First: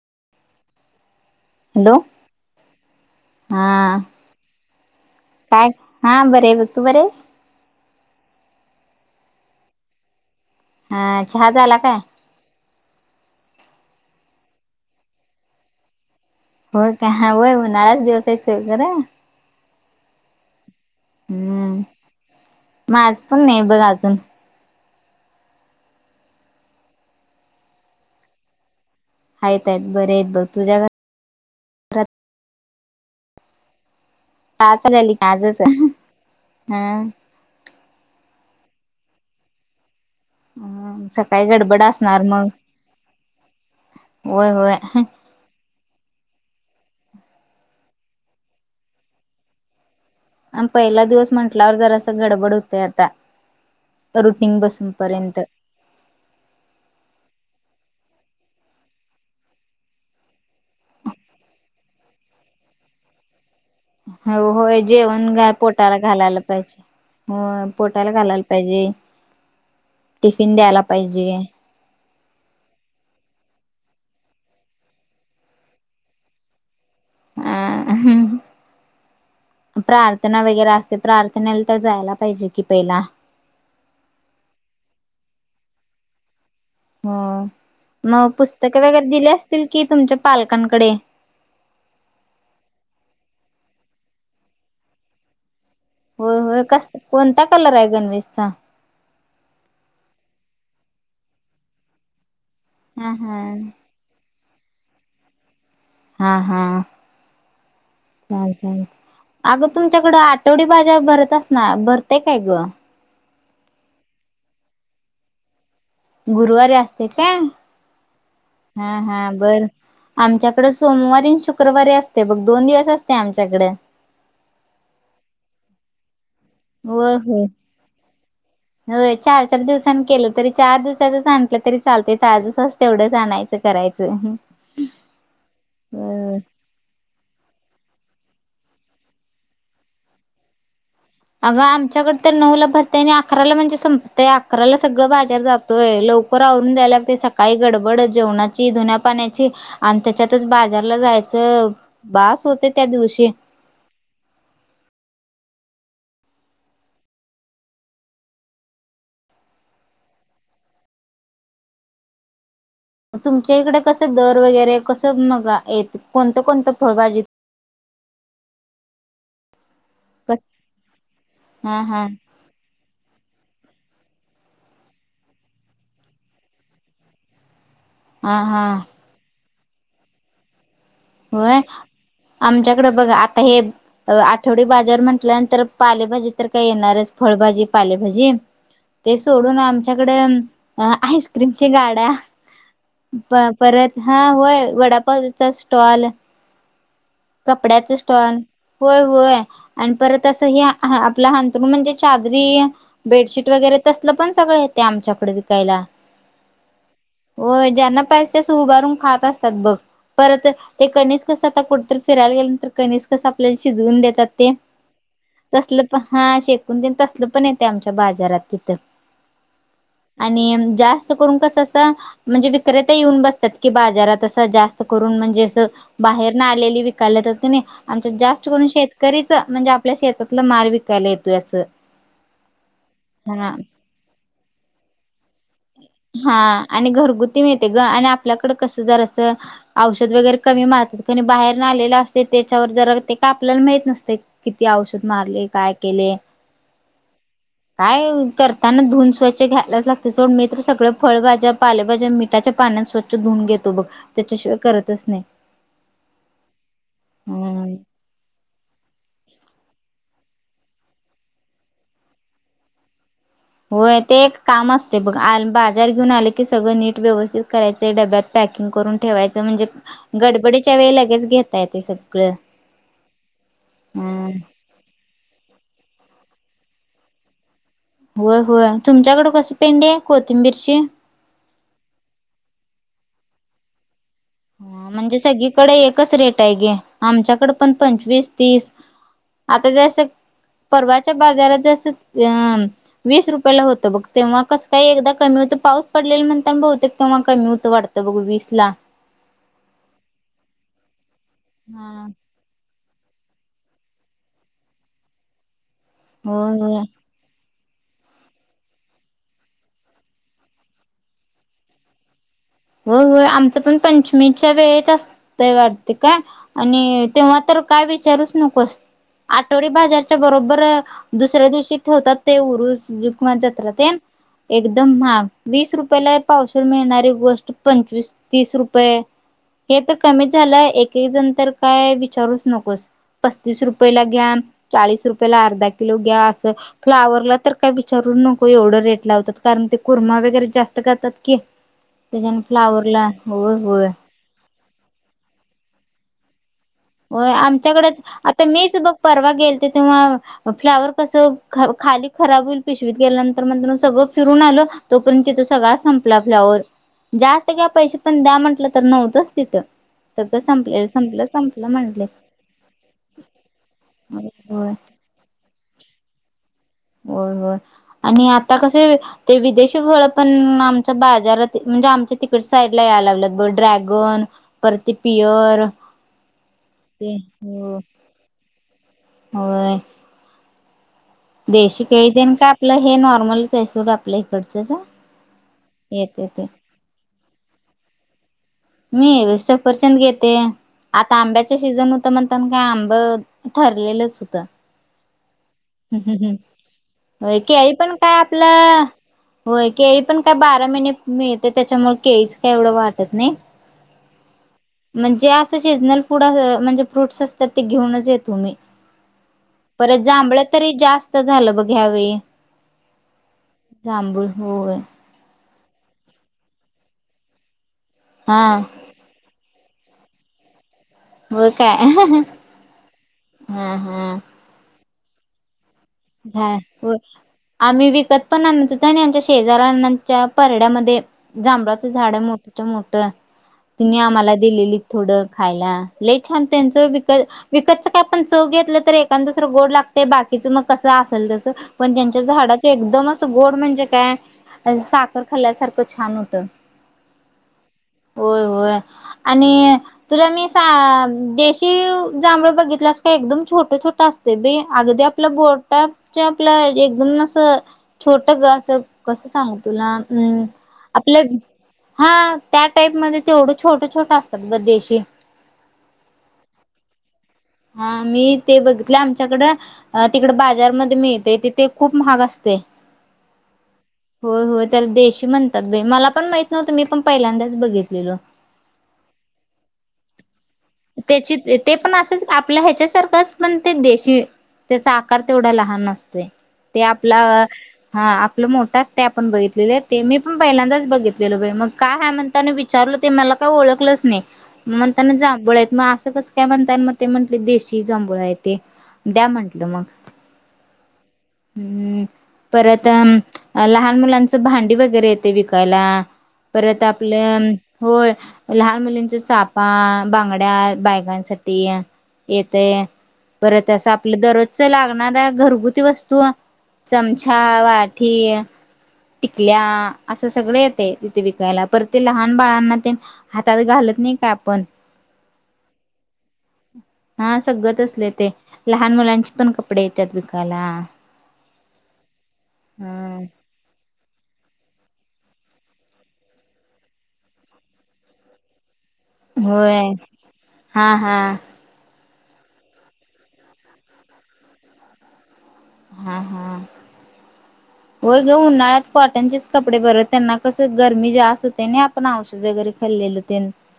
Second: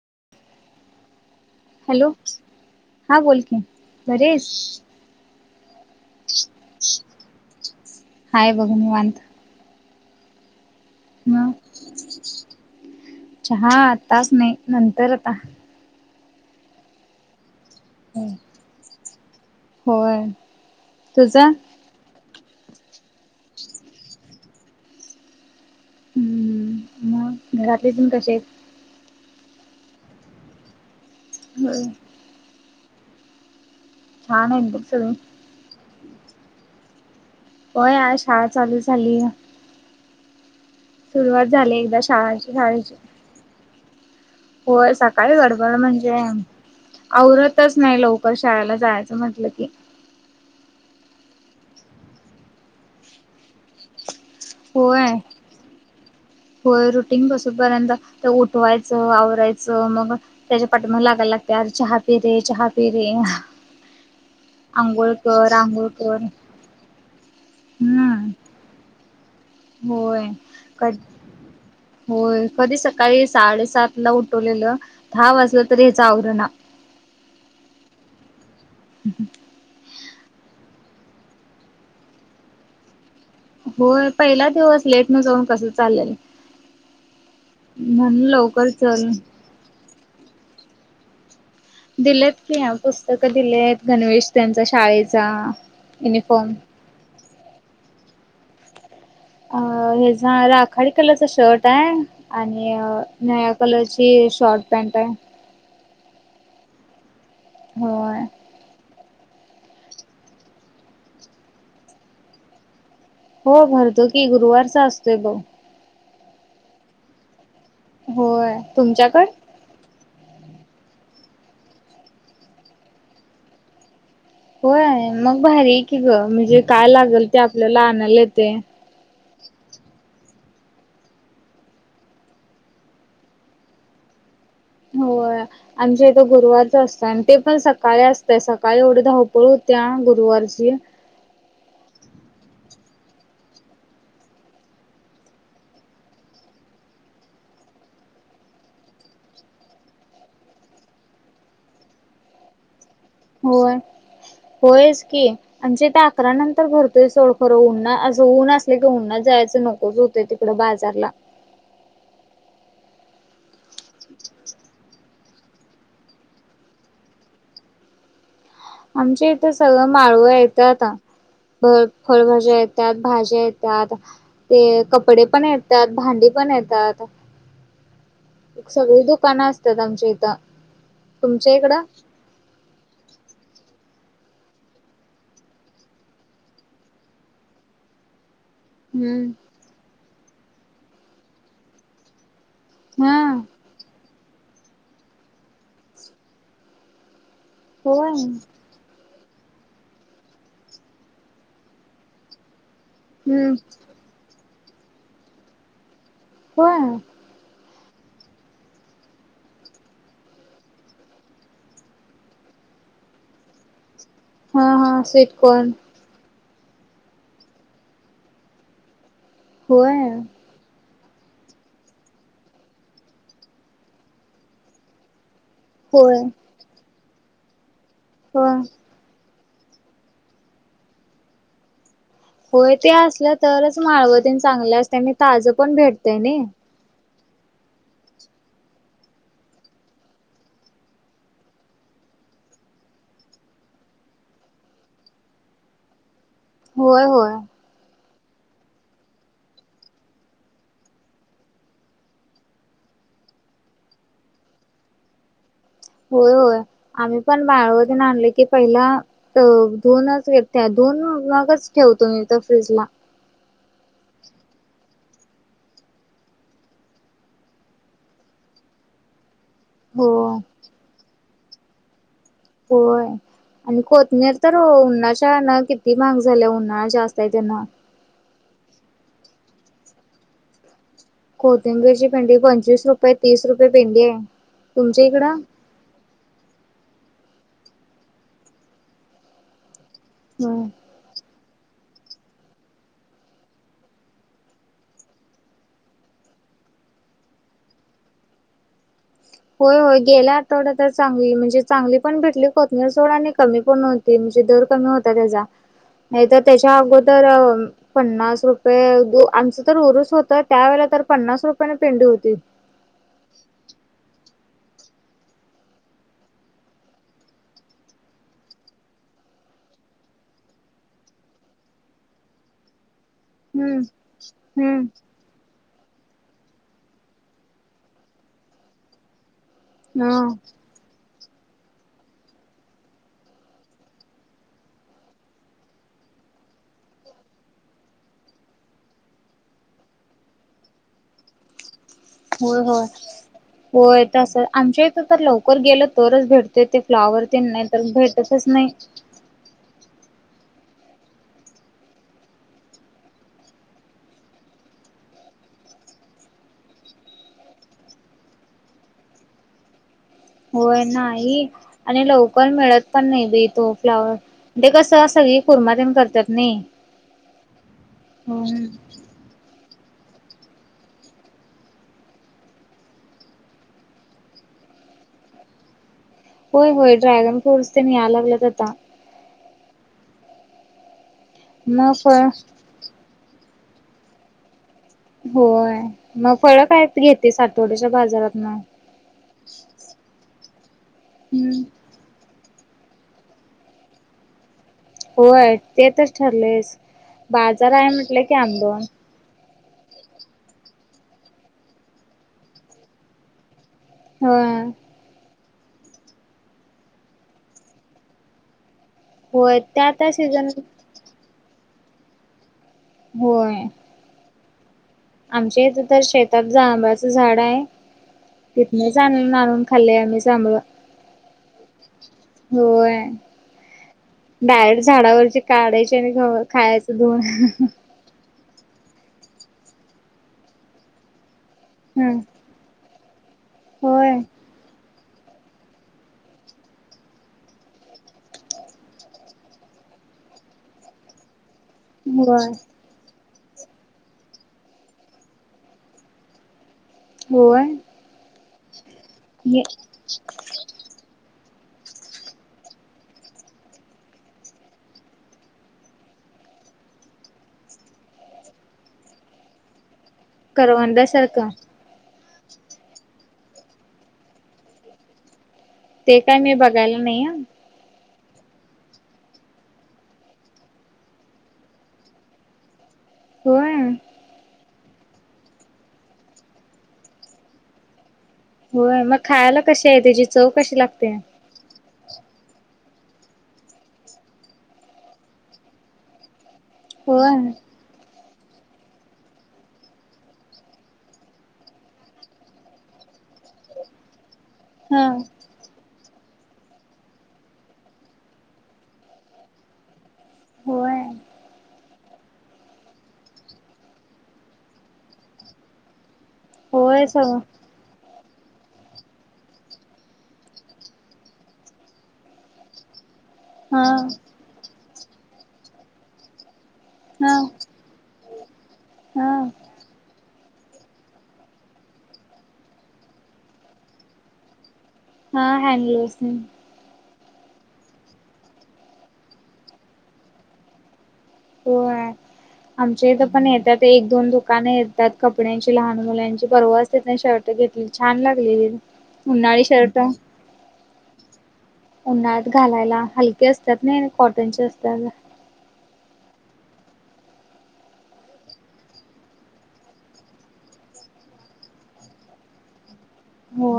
[unintelligible] Hello, हा बोल की. हा बरी हाईस? काय हा बारी हाय बघ, तू बरी हाईस? हाय बग निवांत. हा चहा मग झाला काय? चहा आत्ताच नाही, नंतर आता. होय का [unintelligible] उन्हाळ्याच होय दिवस हाईत सोड जरा. होय. तुझा? माज पण नाही बघ अजून. हम्म. मग घरातले तेण कशे हाईत? हाईत हाईत बरे आहेत बग. तुझ्या घरा होय. छान आहेत बघ सगळे काय [unintelligible] हम्म? होय, आज शाळा चालू झाली. हम सकाळी सुरुवात झाली गडबड एकदा असणार मग शाळाची शाळेची होय सकाळी गडबड म्हणजे आववरतच नाही लवकर शाळेला जायचं म्हटलं की आम पहिला दिवस म्हंटल्यावर जरा असे गडबड होतय आता रुटींग होय बसूनपर्यंत होय रुटीन बसून पर्यंत उठवायचं आवरायचं मग त्यांच्या पाठी मग लागाला लाग प्यार चहा पी रे चहा पी रे हो होय आंघोळ जेवण घ कर आंघोळ पोटाला कर घालायला पाहिजे हो पोटायला घालायला हम्म पाहिजे होय टिफिन द्यायला पाहिजे होय कधी सकाळी सात साडेसात ला उठवलेलं दहा वाजलं तरी याच आवराणे अ प्रार्थना वगैरे अस ते प्रार्थनेला तर जायला पाहिजे कि पहिला होय पहिला दिवस लेट न जाऊन कस चाललेल हो मग पुस्तक वगैरे चल दिली असतील कि तुमच्या पालकांकडे दिलेत की पुस्तकं दिलेत गणवेश त्यांचा शाळेचा हो युनिफॉर्म हो कस कोणता कलर आहे गणवेशचा अ हे झा राखाडी कलरच शर्ट आहे आणि हा हा निळा कलरची शॉर्ट पॅन्ट आहे हा हा होय चाल चाल अगं तुमच्याकडं आठवडी बाजार भरतस ना भरतय काय ग हो भरतो की गुरुवारचा असतोय भाऊ गुरुवारी असते का होय हा हा तुमच्याकड बरं आमच्याकडें सोमवारी आणि शुक्रवारी असते बघ दोन दिवस असते आमच्याकडे हो आहे मग भारी आहे की ग म्हणजे काय होय लागेल ते होय आपल्याला आणायला येते होय चार चार दिवसांनी केलं तरी चार दिवसाचं स आणलं तरी चालते आजच अस तेवढंच आणायचं करायचं हो आमच्याथ अ गुरुवारच असतं आणि ते पण स सकाळी असतय सकाळी एवढी धावपळ होत्या गुरुवारची अगं आमच्याकडे तर नऊ ला भरताय आणि अकराला म्हणजे संपतय अकराला सगळं बाजार जातोय [inaudible] लवकर आवरून दजायला लागते सकाळी गडबड जेवणाची धन्या पाण्याची आणि त्याच्यातच बाजारला जायचं बास होते त्या दिवशी होय होयच की आणि जे ते अकरा नंतर भरतोय सोड खरं उनना असं ऊन असले की उन्हात जायचं नकोच होते तिकडं बाजारला तुमच्या इकडे कसं दर वगैरे कसं मग य कोणतं कोणतं फळभाजी हा आमच्या इथे सगळं माळव कस येत आ हा फळ हा फळभाज्या येतात भाज्या येतात ते कपडे पण येतात भांडी पण येतात हा हा सगळी दुकानं असतात आमच्या इथं तुमच्या होय इकडं आमच्याकडे बघ आता हे आठवडी बाजार म्हटल्यानंतर पालेभाजी तर काय येणारच फळभाजी पालेभाजी ते हम्म सोडून आमच्याकडे आईस्क्रीमची गाड्या हा परत हा होय वडापावचा स्टॉल कपड्याच होय स्टॉल हो होय आणि परत अस ह आपला हंतरुण म्हणजे चादरी बेडशीट हम्म वगैरे तसलं पण सगळं येते आमच्याकडे विकायला होय हो ज्यांना उभारून खात असतात बघ परत ते कणीस फिरायला गेल्या नंतर कणीस आपल्याला शिजवून देतात ते हा हा स्वीटकॉर्न तसलं पण हा शे तसल पण येते आमच्या बाजारात तिथ होय आणि जास्त क म्हणजे विक्रेता येऊन बसतात की बाजारात जास्त करून म्हणजे होय बाहेर न आलेली विकाल्या तर त आमच्या हो जास्त करून शेतकरीच म्हणजे आपल्या शेतातला माल विकायला येतोय असं होय ते असलं हा तरच माळवतीन चांगल्या असतेनी ताजं पण भेटतय ना आपल्या कडे औषध कमी मारतात आले असते त्याच्यावर जरा ते का आपल्याला माहित नसते किती औषध मारले काय केले होय होय काय करताना धुन स्वच्छ घ्यायलाच लागते सोड तर सगळं फळभज्या पालेभज्या मिठाच्या पाण्या स्वच्छ धुन घेतो बघ त्याच्याशिवाय करतच नाही होय होय आम्ही पण बा हम्म आणले की पहिला दोनच हेत ते धूनच ठेवतो मी तर फ्रीज ला, होय ते एक काम अस ते बघ आ बाजार घेऊन आले की सगळ नीट व्यवस्थित करायचंय डब्यात पॅकिंग करून ठेवाय ते म्हणजे हो गडबडीच्या वेळलां लगेच घेता ते सग होय आणि हम्म कोतनेर तर उअनाशा न किती, लय महाग झाल्या उन्हाळा जास्त आहे त्यांना, होय होय तुमच्याकड कस पेंडी आहे कोथिंबीरची, कोथिंबीरीची पिंडी पंचवीस रुपये तीस रुपये पिंडी आहे. हा तुमच्या म्हणजे इकडं सगळीकडे एकच रेट आहे गे. आमच्याकडे पण पंचवीस तीस आता जसं, होय परवाच्या बाजारात, आत्ता सद्या वीस रुपयाला होत बघ तेव्हा कस काही एकदा कमी होत पाऊस पडलेला म्हणता- व्हा कमी होतो केव्हा वाढत बघू वीस ला, होय होय गेल्या आठवड्या तर चांगली म्हणजे चांगली हा. पण भेटली कोत न सोड आणि कमी पण होती, म्हणजे दर कमी होता त्याचा, नाही तर होय त्याच्या होय अगोदरअ, पन्नास रुपये दू आमचं तर उरुस होत त्यावेेला तर पन्नास रुपयाने पेंडी होती. होय होय आमचं पण पंचमीच्या वेळेत असतय वाटत काय आणि तेव्हा तर, काय विचारूच नकोस आठवडी बाजारच्या बरोबर दुसऱ्या दिवशी ठेवतात. ते उरूस, कुमान हम्म जत्रात्यानं हम्म एकदम महाग वीस रुपयाला पावशेर मिळणारी गोष् पंचवीस तीस रुपये हे तर हा कमी झालंय एक एक जण, तर काय विचारूच नकोस पसतीस रुपयला घ्यास चास रुपला अर्धा किलो घ्यास, त फ्लावरला तर काय विचारू नको एवढं रेट लावतात कारण ते कुर्मा वगैरे जास्त करतात की, होय होय होय तस आमच्या इथ तर लवकर गेलं तरच भेट हो आमच्याकडेच आता, नाही मीच बघ परवा गेलते तेव्हा, फ्लावर कसं खाली खराब होईल पिशवीत गेल्यानंतर मण सगळं फिरून आलं तोपर्यंत सगळा संपला. फ्लावर जास्त घ्या पैसे पण द्या म्हंटलं तर नव्हतंच तिथं. सगळं होय संपले संपलं नाही सं आणि लवकर मिळत पण नाही बीेतो फ्लावरण होय ते कसं सगळी कुरमातन करतात नाही. होय होय आणि आता हम्म कसे ते विदेश, त्याचा मुले पण आमचा बाजारात म्हणजे, आमच्या तिकडे साईडला यायला लागला पण ड्रॅगन पर ते पियर, होय होय ते ड्रॅगन फ्रूटस ते म आलावलंगता होयय देशी मग काही फळ देण कापलं हे नॉर्मल चैसूर आपल्याकड च का होय मग फळ काय घेतेस आठवड्याच्या बाजारात, ना मी सपचंद घेते आता आंब्याच हम्म सीझन होत. म्हणता कांब ठरलेलंच होतं, होय ते हम् तरच हम् ठरलेस हम् बाजार केळी आहे पण काय म्हटलं की आंबोन आपलं, होय केळी पण काय बारा महिने मिळते, त्याच्यामुळे केळीच काय एवढं वाटत नाही. हा. सीजनल फूड म्हणजे फ्रूट्स असतात, ते घेऊनच येतो मी. होय त्या त्या सीजन, तरी जास्त झालं बघ. या वेळी होय, होय, आमच्या इथ तर शेतात जांबाळाच झाड आहे. हा तिथनच आणून आणून, खाल्ले आम्ही सांभळ व काय, आहह हम् हम्. डायरेक्ट झाडावरची काढायची आणि घवखायच हो. धुन, आम्ही विकत पण अ आणि आमच्या शेजारऱनाच्या परड्यामध्ये जांभळाचं झाड हं मोठत मोठ तिने होय आम्हाला दिलेली. थोडं खायला ल छान त्यांचं विक विकतच काय आपण चव घेतलं एख दुसर गोड लागत. ते बाकीच मग कसं असेल त्यास पण त्यांच्याच होय झाडाच एकदमच, गोड म्हणजे काय साखर खाल्ल्यासारखं छान होतं. होय होय होय हे आणि तुला मी सा देश श्ही जांळ बघितलास का एकदम छोट छोट असते बाई अगदी आपला बोट टाप च्या आपल एकदन असं छोट ग असं कसं सांगू तुला. हम् आपल्या करवंदासारखं हा. त्या टाईप मध्ये तेवढं छोट छोट असतात ग देशी. ते काय मी बघायला नाही. मी ते बघितले आमच्याकडं तिकड बाजारमध्ये मिळते तथे खूप महाग असते. होय. होय होय देशी म्हणतात बाई मला पण माहित नव्हतं मी पण पहिल्यांदाच बघितलेलो. होय मग खायला कशी आहे त्याची चव कशी लागते. त्याची ते पण असंच आपल्या ह्याच्यासारखच पण ते देशी त्याचा आकार तेवढा लहान असतोय. ते आपला होय हा. आप मोठं ते आपण बघितलेले ते मी पण पहिल्यांदाच बघितलेलो मग काय हय म्हणता मी विचारल ते मला का ओळलंच नाही म हा त्यांना जांळ मग असं कस काय म्हण ते म्हटले देशी जांभूळ आहे ते द्या म्हटलं मग. होय हम्म परत अ लहान मुलांचं भांडी वगैरे येते विकायला. परत होय आपल्या सगळं होय. लहान मुलींच्या चापा बांगड्या बायकांसाठी येतय. बरत हा असं आपलं दररोजच लागणार आस घरगुती वस्तू हा चमचा वाठी हा टिकल्या. असं सगळे येते तिथे विकायला पर ते लहान बाळांना ते हातात घालत नाही का आपण. हा हॅलोस. हा सगळत असले ते लहान मुलांचे पण कपडे येतात विकायला. हो ह आमच्या इथं पण येत एक दोन द दुकाने येतात कपड्यांची लहान मुलांची परवाच तीतन शर्ट घेतली छान लागली. उनी होय शर्टो, हा हा उन्हाळत घालायला हलके असतात ना कॉटनचे असतात. हम्म हम् ह हो गे उन्हाळ्यात कॉटन चेच कपडे भरवत त्यांना कसं गरमी जेस्तते नाही आपण औषध वगैरे खाल्लेलं होत. हो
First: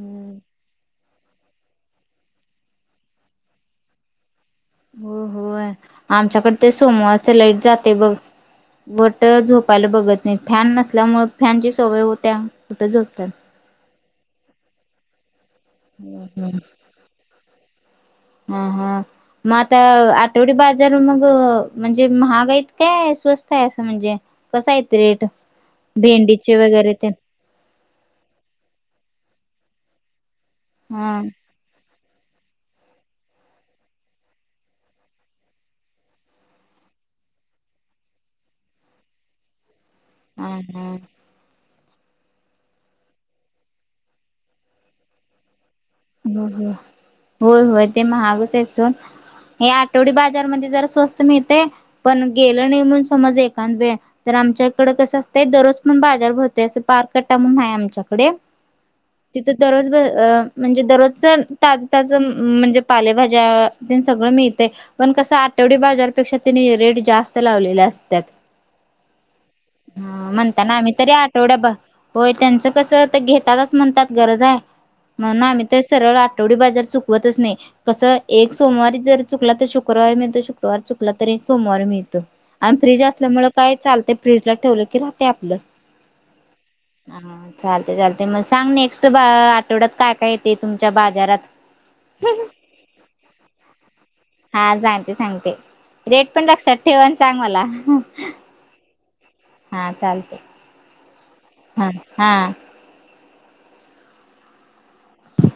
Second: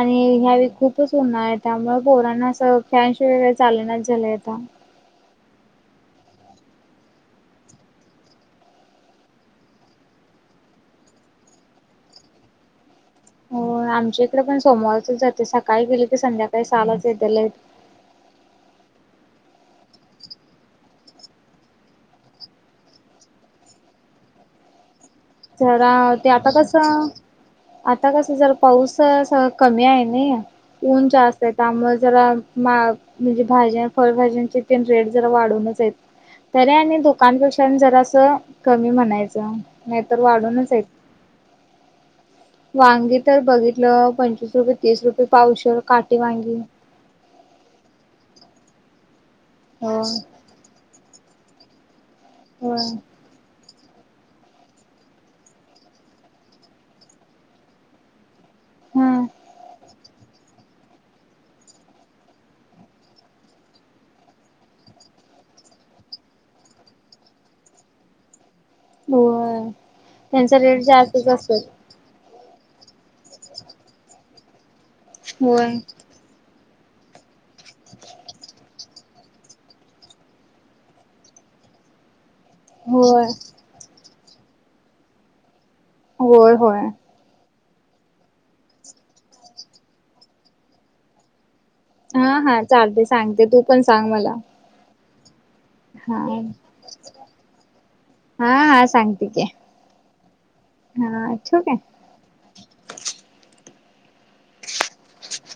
आणि ह्यावी खूपच उन आहेत. त्यामुळे पोरांना असं फॅनश वगैरे चालनाच झालंय आता. हो हो आमच्याकड ते सोमवारच लाईट जाते बघ. वटं झोपायला बघत नाही फॅन नसल्यामुळे फॅनची सवय होत्या कुठं झोप हो आमच्या इकडे पण सोमवारच जाते स काय केेलं की संध्याकाळी सहालाच येते लाइट. हा हा मग आता आठवडी बाजार मग म्हणजे महागाईत काय स्वस्त आहे असं म्हणजे. कसा ए जरा ते आता ते कसं आता कसं जर पाऊसास कमी आहे नी ऊन हा जास्त आहे त्यामुळे जरा मा म्हणजे भाज्या फळभाज्यांची तेन रेट जरा वाढूनच आहेत. तरी आणि दुकानपेक्षा जरा असं कमी म्हणायचं तर हा वाढूनच आहेत. हा वांगी तर बघितलं पंचवीस रुपये तीस रुपये पावशेर होय होय ते महागच आहे चून हे हो आठवडी बाजारमध्ये जर स्वस्त मिळते पण गेलं नाही होय म्हणून समज एक [unintelligible] तर आमच्या इकडं कसं असतंय दररोज पण बाजार भरते असं पारकटा म्हणून आहे आमच्याकडे हा तिथं दररोज ब अं म्हणजे दररोजचा ताजा-ताजा म्हणजे पालेभाज्या तेन सगळं मिळते पण कसं आ तेेवढ्या बाजारपेक्षा त्यांनी रेट जास्त लावलेले असत्यात. होय हम्म त्यांचा म्हणताना रेट आम्ही तरी जास्तच आठवड्या ब असत होय. त्यांचं कसं घेतातच म्हणतात गरज आहे म्हणून आम्ही होय तर सरळ आठवडी बाजार चुकवतच नाही कसं एक सोमवारी जर चुकला तर शुक्रवारी मिळतो शुक्रवार चुकला तर एक सोमवार मिळतो. आणि फ्रीज होय असल्यामुळे काय चालत फ्रीजला ठेवलं की राहते आपलं. होय होय. हा चालते चालते मग सांग नेक्स्ट बा आठवड्यात काय काय येते तुमच्या बाजारात? हा हा चालते सांगते तू पण सांग मला. हा सांगते सांगते हा रेट पण लक्षात ठेवा आणि सांग मला. हा हा हा चालते. हाय हा हा. ह